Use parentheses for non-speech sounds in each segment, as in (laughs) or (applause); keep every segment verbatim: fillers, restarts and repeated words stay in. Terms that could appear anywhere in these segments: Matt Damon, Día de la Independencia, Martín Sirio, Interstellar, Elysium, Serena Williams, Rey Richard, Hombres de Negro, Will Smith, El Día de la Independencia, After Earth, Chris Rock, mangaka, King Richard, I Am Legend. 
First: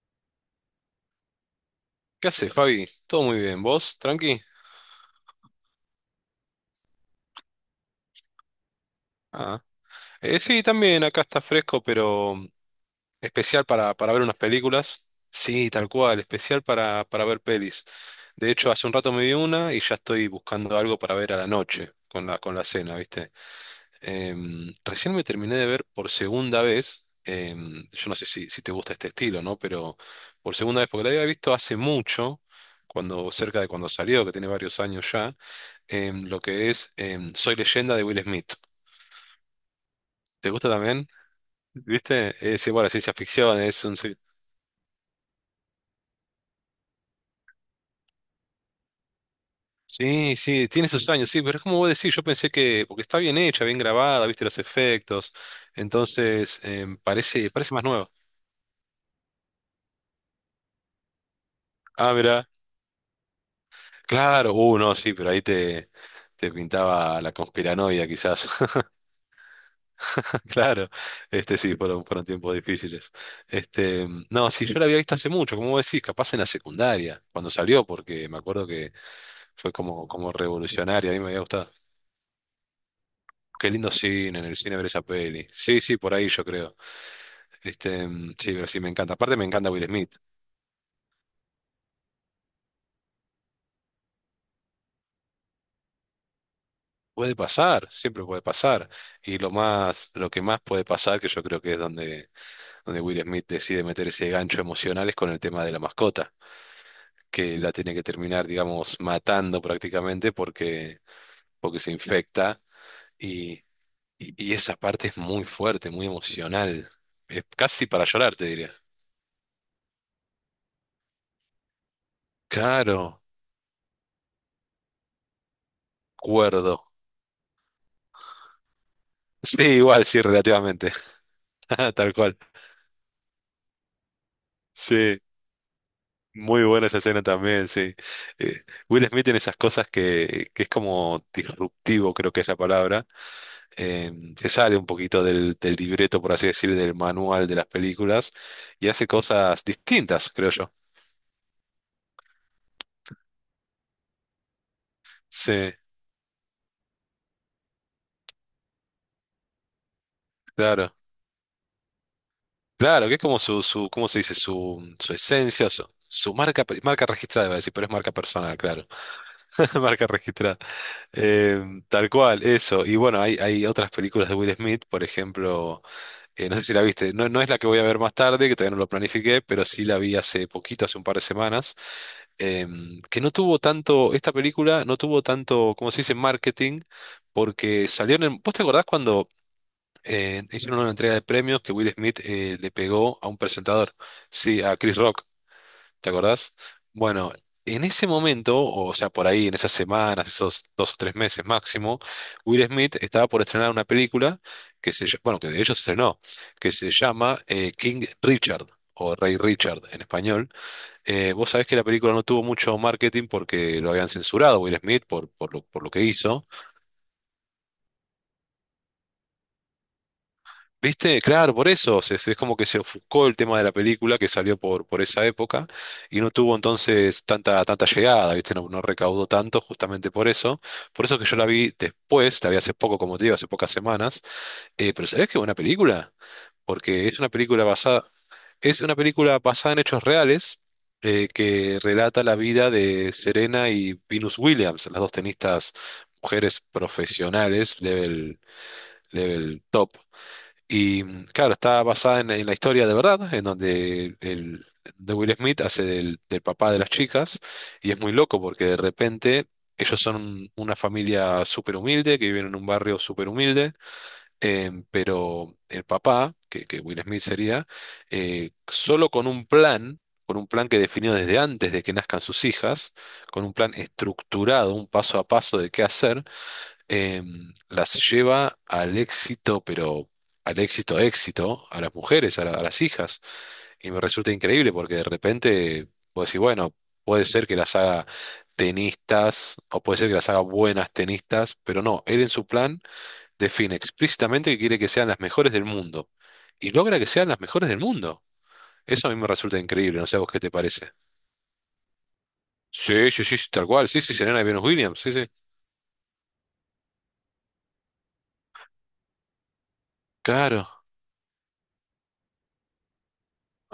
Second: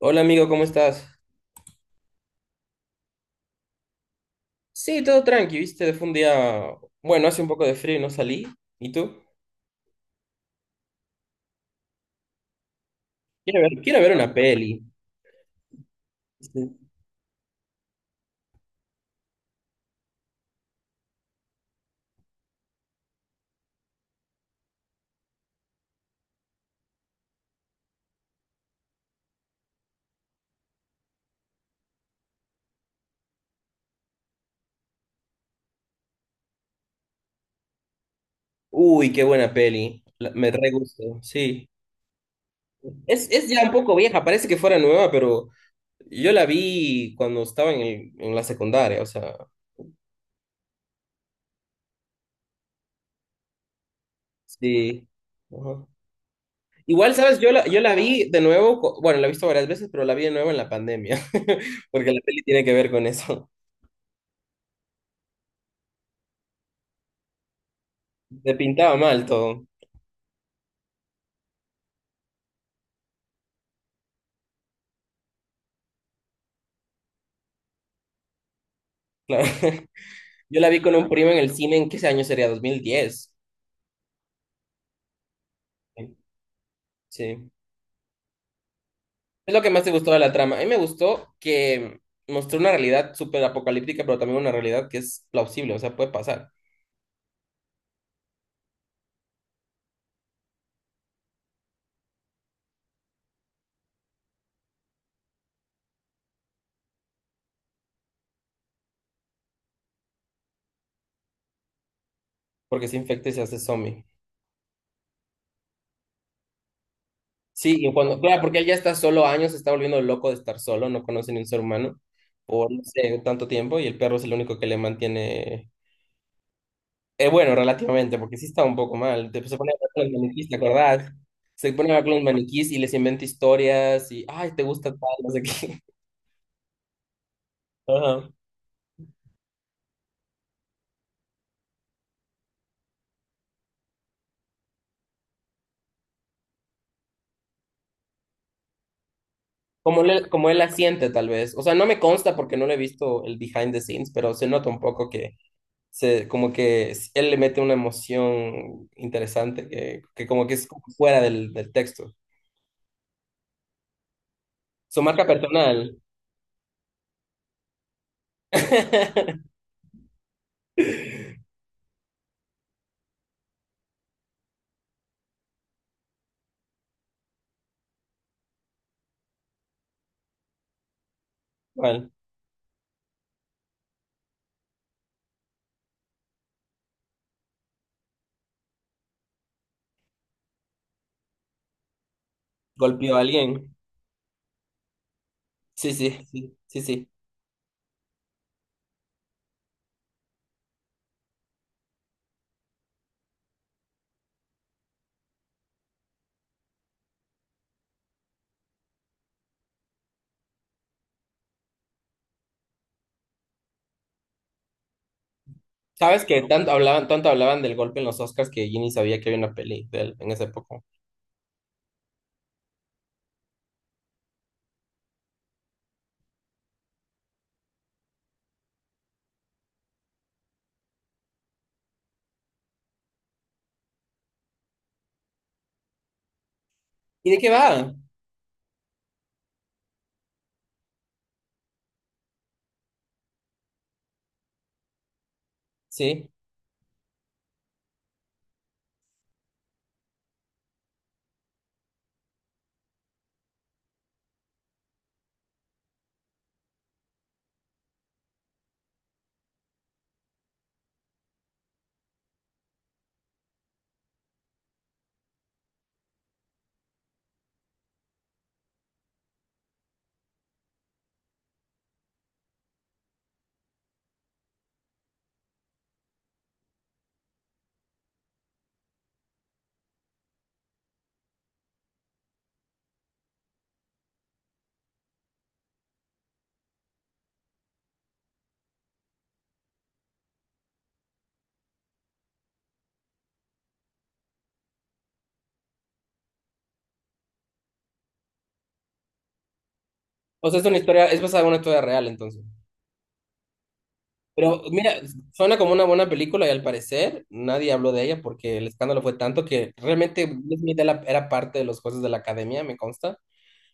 Hola amigo, ¿cómo estás? ¿Qué haces, Fabi? Todo muy bien. ¿Vos? ¿Tranqui? Sí, todo tranqui, viste, fue un día, bueno, hace un poco de frío y no salí. ¿Y tú? Ah. Eh, sí, también acá está fresco, pero Quiero especial ver, para, quiero ver para ver una unas peli. películas. Sí, tal cual, especial Sí. para, para ver pelis. De hecho, hace un rato me vi una y ya estoy buscando algo para ver a la noche con la, con la cena, ¿viste? Em, recién me terminé de ver por segunda vez. Em, yo no sé si, si te gusta este estilo, ¿no? Pero por segunda vez, porque la había visto hace mucho, cuando, cerca de cuando salió, que tiene varios años ya. em, lo que es em, Soy Leyenda de Will Smith. Uy, qué buena peli. La- me ¿Te gusta re gusta, también? sí. ¿Viste? Es igual, es ciencia Es, es ficción, ya un es poco un... ci- vieja, parece que fuera nueva, pero yo la vi cuando estaba en, el- en la secundaria, o sea, Sí, sí, tiene sus años, sí, pero es como vos decís, yo pensé que, porque está bien hecha, bien grabada, viste los sí. efectos, Ajá. entonces em, Igual, ¿sabes? parece, Yo la, parece yo más la nuevo. vi de nuevo, co- bueno, la he visto varias veces, pero la vi de nuevo en la pandemia, (laughs) porque Ah, la peli mira, tiene que ver con eso. claro, uh, no, sí, pero ahí te, te pintaba la conspiranoia quizás. Se pintaba mal todo, (laughs) Claro, este sí, fueron, fueron tiempos difíciles. Este, no, sí, yo la había visto hace mucho, como vos decís, capaz en la secundaria, cuando salió, porque me acuerdo que claro. fue como, como Yo la vi con un revolucionaria, a mí me primo en había el gustado. cine, ¿en qué año sería? Dos mil diez. Qué lindo cine, en el cine ver esa peli. Sí, sí, por ahí yo creo. Sí. Este, mm, sí, pero sí me encanta. Aparte me Es lo encanta que más Will te gustó Smith. de la trama. A mí me gustó que mostró una realidad súper apocalíptica, pero también una realidad que es plausible, o sea, puede pasar, Puede pasar, siempre puede pasar. Y lo más, lo que más puede pasar, que yo creo que es donde, donde Will Smith decide meter ese gancho emocional, es con el tema de la mascota, que la tiene que terminar, digamos, matando prácticamente porque, porque se infecta. porque se infecta y se Y, hace zombie. y, y esa parte es muy fuerte, muy emocional. Es Sí, casi y para cuando, llorar, claro, te porque él diría. ya está solo años, se está volviendo loco de estar solo, no conoce ni un ser humano por, no sé, Claro. tanto tiempo, y el perro es el único que le mantiene. Cuerdo. Eh, bueno, relativamente, porque sí estaba un poco mal. Te- se Sí, pone a hablar igual, con sí, los maniquís, ¿te relativamente. acordás? Se pone (laughs) a hablar Tal con los cual. maniquís y les inventa historias y, ay, te gusta tal, Sí, no sé qué. muy buena esa escena también, (laughs) sí. Ajá. Eh, Will Smith tiene esas cosas que, que es como disruptivo, creo que es la palabra. Eh, Se sale un poquito del, del libreto, por así decir, del manual de las películas y hace cosas Como, él distintas, como creo él la yo. siente, tal vez. O sea, no me consta porque no le he visto el behind the scenes, pero se nota un poco que Sí, se, como que s- él le mete una emoción interesante que, que como que es como claro. fuera del, del texto. Claro, que es como su, su ¿cómo se dice? Su, Su su marca esencia, su, personal. su marca, marca registrada, iba a decir, pero es marca personal, claro. (laughs) (laughs) Marca registrada. Em, tal cual, eso. Y bueno, hay, hay otras películas de Will Smith, por ejemplo, eh, no sé si la viste, no, no es la que voy a ver más tarde, que todavía no lo planifiqué, pero sí la vi hace poquito, hace un par de semanas, ¿Cuál? em, que no tuvo tanto, esta película no tuvo tanto, como se dice, marketing, porque salió en ¿Vos te acordás cuando eh, hicieron una entrega de premios que Will Smith eh, le ¿Golpeó pegó a a un alguien? presentador? Sí, a Chris Rock. Sí, ¿Te sí, sí, acordás? sí, sí. Bueno, en ese momento, o sea, por ahí en esas semanas, esos dos o tres meses máximo, Will Smith estaba por estrenar una película que se, ll- bueno, que de hecho se estrenó, que se llama eh, King Richard, o Rey Richard en español. Eh, vos sabés que la película no tuvo mucho marketing porque lo habían censurado a Will Smith por, por lo, por lo que Sabes que hizo. no, tanto hablaban, tanto hablaban del golpe en los Oscars, que yo ni sabía que había una peli de él en esa época. ¿Viste? Claro, por eso. Se- se- es como que se ofuscó el tema de la película que salió por, por esa época y no tuvo entonces tanta, tanta llegada, ¿viste? No, no recaudó tanto justamente por eso. Por eso que yo la vi después, la vi hace poco, como te digo, hace pocas semanas. Eh, pero ¿sabés qué buena película? Porque es una ¿Y de qué película va? basada, Es una película basada en hechos reales eh, que relata la vida de Serena y Venus Williams, las dos tenistas Sí. mujeres profesionales, level, level top. Y mm, claro, está basada en, en la historia de verdad, en donde el de Will Smith hace del, del papá de las chicas, y es muy loco porque de repente ellos son una familia súper humilde, que viven en un barrio súper humilde, em, pero el papá, que, que Will Smith sería, eh, solo con un plan, con un plan que definió desde antes de que nazcan sus hijas, con un plan estructurado, un paso a paso de qué hacer, em, las lleva al éxito, pero al éxito, éxito, a las mujeres, a, la- a las hijas. Y me resulta increíble porque de repente, pues decís, bueno, puede ser que las haga tenistas o puede ser que las haga buenas tenistas, pero no, él en su plan define explícitamente que quiere que sean las mejores del mundo. Y logra que sean las mejores del mundo. Eso a mí me resulta increíble, no sé a vos qué O te sea, es una parece. historia, es basada en una historia real, entonces. Sí, sí, sí, sí, tal cual. Sí, sí, Serena y Pero Venus mira, Williams. Sí, sí. suena como una buena película y al parecer nadie habló de ella porque el escándalo fue tanto que realmente Will Claro. Smith era era parte de los jueces de la academia, me consta,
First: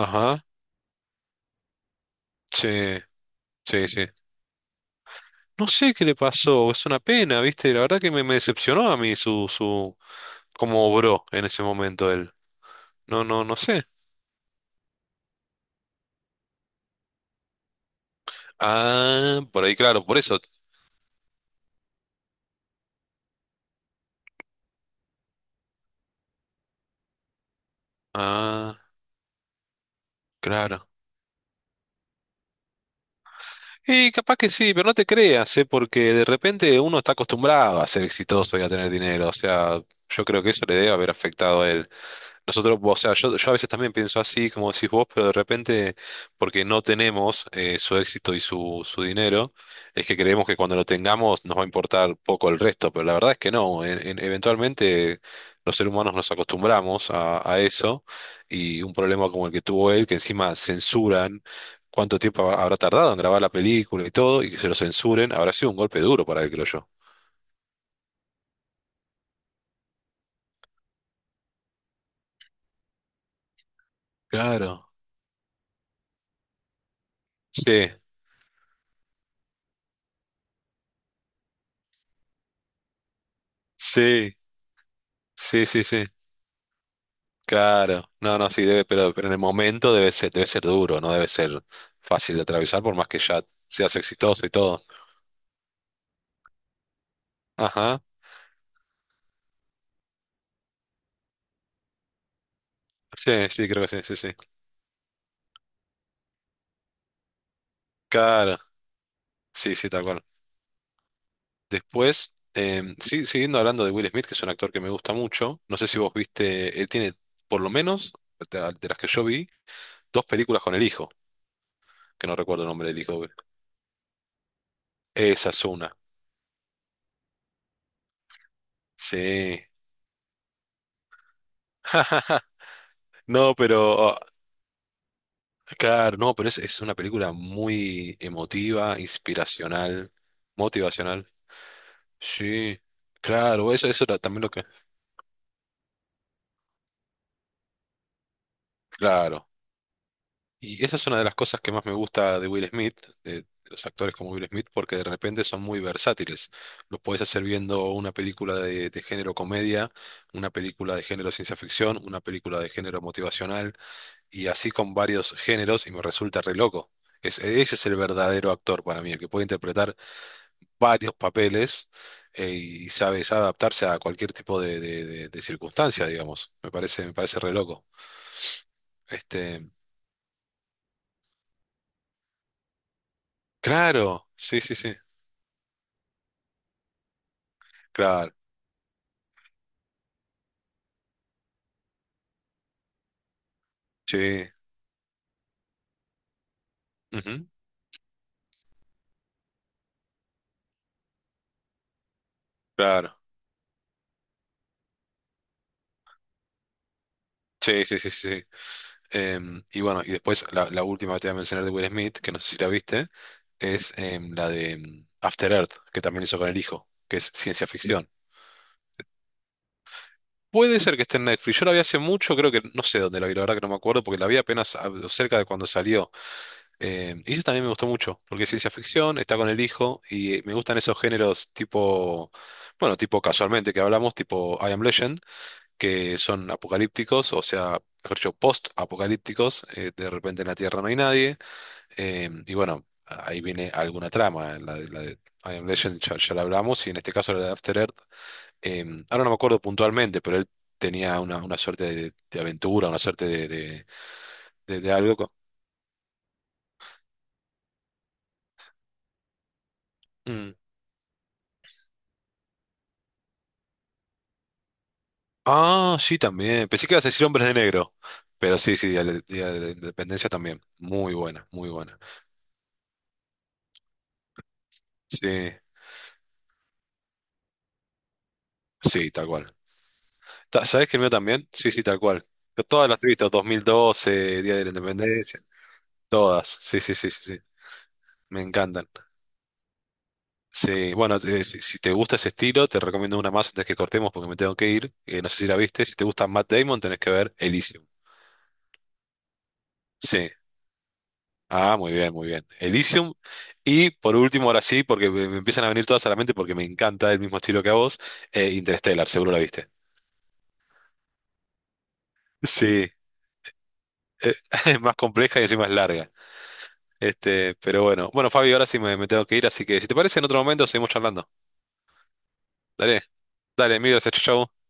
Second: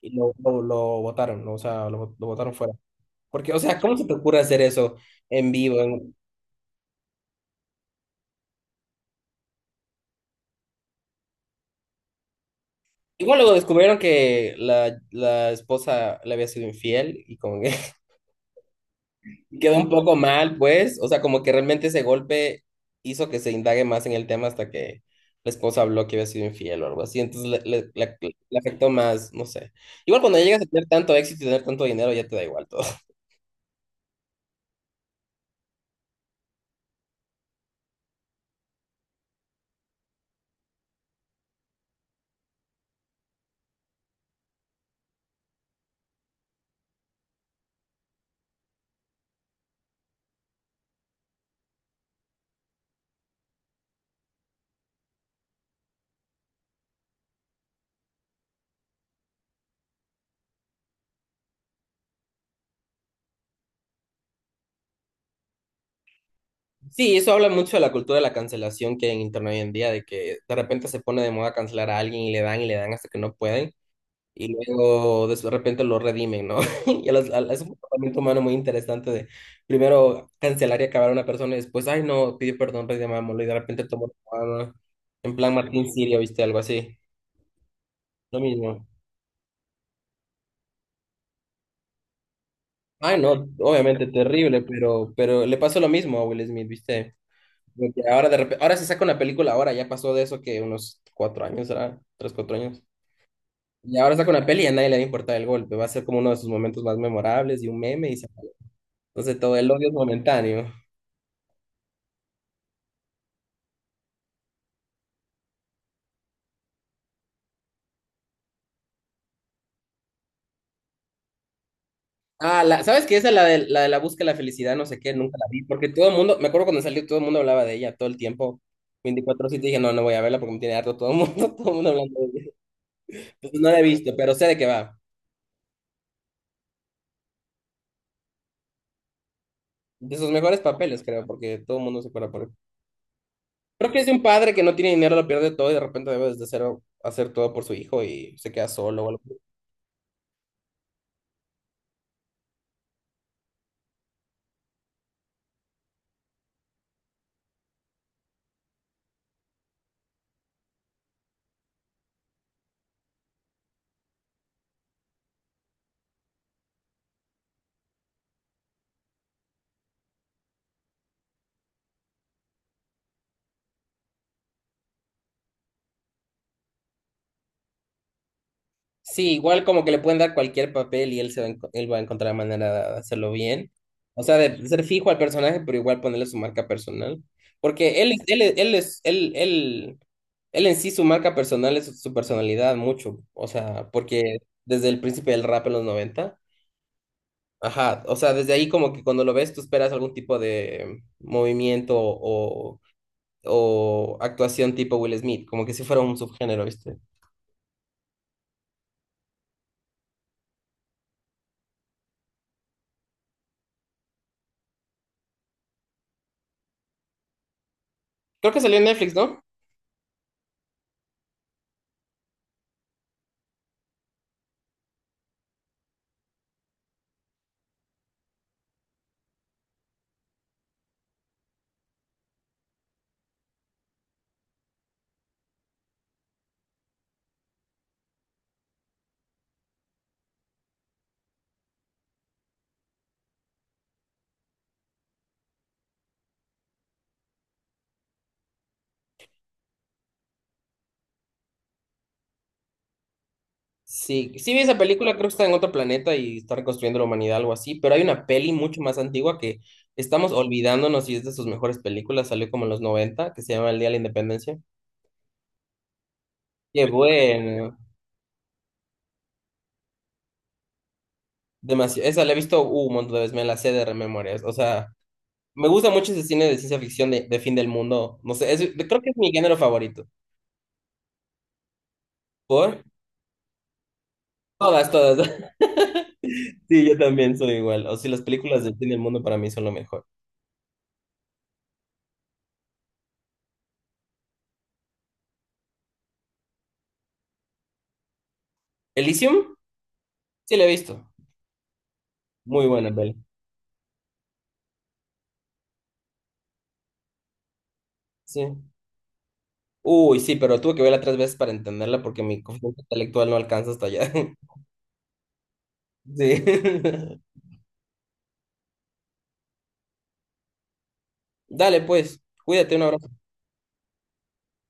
y lo, Ajá. lo, lo votaron, ¿no? O sea, lo, lo votaron fuera. Sí, Porque, o sea, sí, ¿cómo se sí. te ocurre hacer eso en No vivo? sé qué en- le pasó, es una pena, ¿viste? La verdad que me, me decepcionó a mí su, su, cómo obró en ese momento él. No, Igual no, luego no sé. descubrieron que la, la esposa le había sido infiel y con… (laughs) Ah, por Quedó ahí, un claro, poco por eso. mal, pues, o sea, como que realmente ese golpe hizo que se indague más en el tema hasta que la esposa habló que había sido infiel o algo así, entonces le, le- le- le Ah, afectó más, no sé. Igual cuando llegas a tener claro. tanto éxito y tener tanto dinero, ya te da igual todo. (laughs) Y capaz que sí, pero no te creas, ¿eh? Porque de repente uno está acostumbrado a ser exitoso y a tener dinero. O sea, yo creo que eso le debe haber afectado a él. Nosotros, o sea, yo, yo a veces también pienso así, como decís vos, pero de repente, porque no tenemos eh, su éxito y su, su dinero, es que creemos que cuando lo tengamos nos va a importar poco el resto, pero la verdad es que no. En- en- eventualmente los seres humanos nos acostumbramos a, a eso y un problema como el que tuvo él, que encima censuran cuánto tiempo ha- habrá tardado en grabar la película y todo, y que se lo censuren, habrá sido un golpe duro para él, creo yo. Sí, eso habla mucho de la cultura de la cancelación que hay en internet hoy en día, de que de repente se pone de moda cancelar a alguien y le dan y le dan hasta que no pueden. Y Claro. luego de repente lo redimen, ¿no? (laughs) Y a las- a- es un Sí, comportamiento humano muy interesante, de primero cancelar y acabar a una persona y después, ay no, pidió perdón, redimámoslo y de repente tomó sí, la mano. En plan sí, sí, Martín sí. Sirio, ¿viste? Algo así. Claro, no, Lo no, sí, mismo. debe, pero, pero en el momento debe ser, debe ser duro, no debe ser fácil de atravesar, por más Ay que no, ya seas obviamente exitoso y terrible, todo. pero, pero, le pasó lo mismo a Will Smith, ¿viste? Como que Ajá, ahora de repente, ahora se saca una película, ahora ya pasó de eso, que unos cuatro años, ¿será? Tres, cuatro años. sí, sí, creo que Y sí, ahora sí, saca sí. una peli y a nadie le va a importar el golpe. Va a ser como uno de sus momentos más memorables y un meme, y se acabó. Claro, Entonces todo el sí, odio sí, es tal cual. momentáneo. Después, em, sí, siguiendo hablando de Will Smith, que es un actor que me gusta mucho, no sé si vos viste, él tiene, por lo menos, de, de las que yo vi, dos películas con el hijo, que no Ah, recuerdo el la, nombre del ¿sabes qué? hijo. Esa, la de, la de la búsqueda de la felicidad, no sé qué, nunca la Esa vi, es porque una, todo el mundo, me acuerdo cuando salió, todo el mundo hablaba de ella todo el tiempo, veinticuatro sí. siete dije, no, no voy a verla porque me tiene harto todo el mundo, (laughs) todo el mundo hablando de (laughs) ella. No, Entonces, no la he visto, pero. pero sé de qué va. Claro, no, pero es, es una película muy emotiva, inspiracional, De sus mejores papeles, creo, motivacional. porque todo el mundo se acuerda por él. Sí, claro, eso, Creo que eso es de era un también lo padre que que... no tiene dinero, lo pierde todo y de repente debe desde cero hacer todo por su hijo y se queda solo o algo. Claro. Y esa es una de las cosas que más me gusta de Will Smith, de los actores como Will Smith, porque de repente son muy versátiles. Lo puedes hacer viendo una película de, de género comedia, una película de género ciencia ficción, una película de género motivacional, y así con varios géneros, y me resulta re loco. Es- ese es el verdadero actor para mí, el que puede interpretar varios papeles eh, y sabe, sabe adaptarse a cualquier tipo de, de- de- de circunstancia, digamos. Me parece, me parece re loco. Sí, igual Este, como que le pueden dar cualquier papel y él, se va, a enco- él va a encontrar la manera de hacerlo bien. O claro, sea, sí, de sí, ser sí, fijo al personaje, pero igual ponerle su marca personal. Porque él, es- claro, él, es- él es, él, él, él en sí, su marca personal es su, su personalidad mucho. O sea, sí, porque desde el principio del rap en los noventa. ujú, Ajá, o sea, desde ahí como que cuando lo ves tú esperas algún tipo de movimiento o, claro, o actuación tipo Will Smith, como que si fuera un subgénero, ¿viste? sí, sí, sí, sí. Sí. Em, y bueno, y después la, la última que te voy a mencionar de Will Smith, que no sé si la viste, es em, la de em, After Earth, que también hizo con el hijo, que es ciencia ficción. Creo que salió en Netflix, ¿no? Puede ser que esté en Netflix. Yo la vi hace mucho, creo que no sé dónde la vi, la verdad que no me acuerdo, porque la vi apenas ah, cerca de cuando salió. Eh, y eso también me gustó mucho, porque es ciencia ficción, está con el hijo, y eh, me gustan esos géneros tipo, bueno, tipo casualmente que hablamos, tipo I Am Legend, que son apocalípticos, o sea, mejor dicho, post-apocalípticos, eh, de repente en la Tierra no hay nadie, eh, y bueno, ahí viene alguna trama, la de, la de I Am Legend ya, ya la hablamos, y en este caso la de After Earth, eh, ahora no me acuerdo puntualmente, pero él tenía una, una suerte de, de aventura, una suerte de, de, Sí, sí vi esa de- de película, creo que algo. está en otro planeta y está reconstruyendo la humanidad, algo así, pero hay una peli mucho más antigua que estamos olvidándonos y es de sus mejores películas, salió como en los noventa, que se llama El Día de la Independencia. Ah, sí, también. Qué Pensé que ibas a decir Hombres de bueno, Negro. Pero sí, sí, Día de, Día de la Independencia también. Muy buena, muy buena. demasiado, esa la he visto uh, un montón de veces, me la sé de rememorias, o sea, Sí, me gusta mucho ese cine de ciencia ficción de, de fin del mundo, no sé, es- creo que sí, es tal mi cual. género favorito. Ta- ¿Sabés que el mío también? Sí, sí, tal cual. Yo ¿Por? todas las he visto, dos mil doce, Día de la Todas, todas, Independencia. Todas. (laughs) Sí, sí, sí, yo sí, sí, también sí. soy igual, o sea, las Me películas de encantan. fin del mundo para mí son lo mejor. Sí, bueno, eh, si, si te gusta ese estilo, te recomiendo una más antes que cortemos porque me tengo que ir. Eh, no sé si la viste. Si te gusta Matt Damon, tenés que ver Elysium. Elysium, Sí. sí la he visto, Ah, muy bien, muy bien. muy buena Elysium. peli, Y por último, ahora sí, porque me, me empiezan a venir todas a la mente porque me encanta el mismo estilo que a vos, sí. eh, Interstellar, seguro la viste. Uy, sí, pero tuve que verla tres veces para entenderla porque mi coeficiente Sí, intelectual no alcanza hasta allá. eh, (laughs) (laughs) es más compleja y encima es larga. Sí. (laughs) Este, pero bueno. Bueno, Fabio, ahora sí me, me tengo que ir, así que si te parece, en otro momento seguimos charlando. Dale, pues, cuídate, un Dale, abrazo. dale, mil gracias, chau. Chau.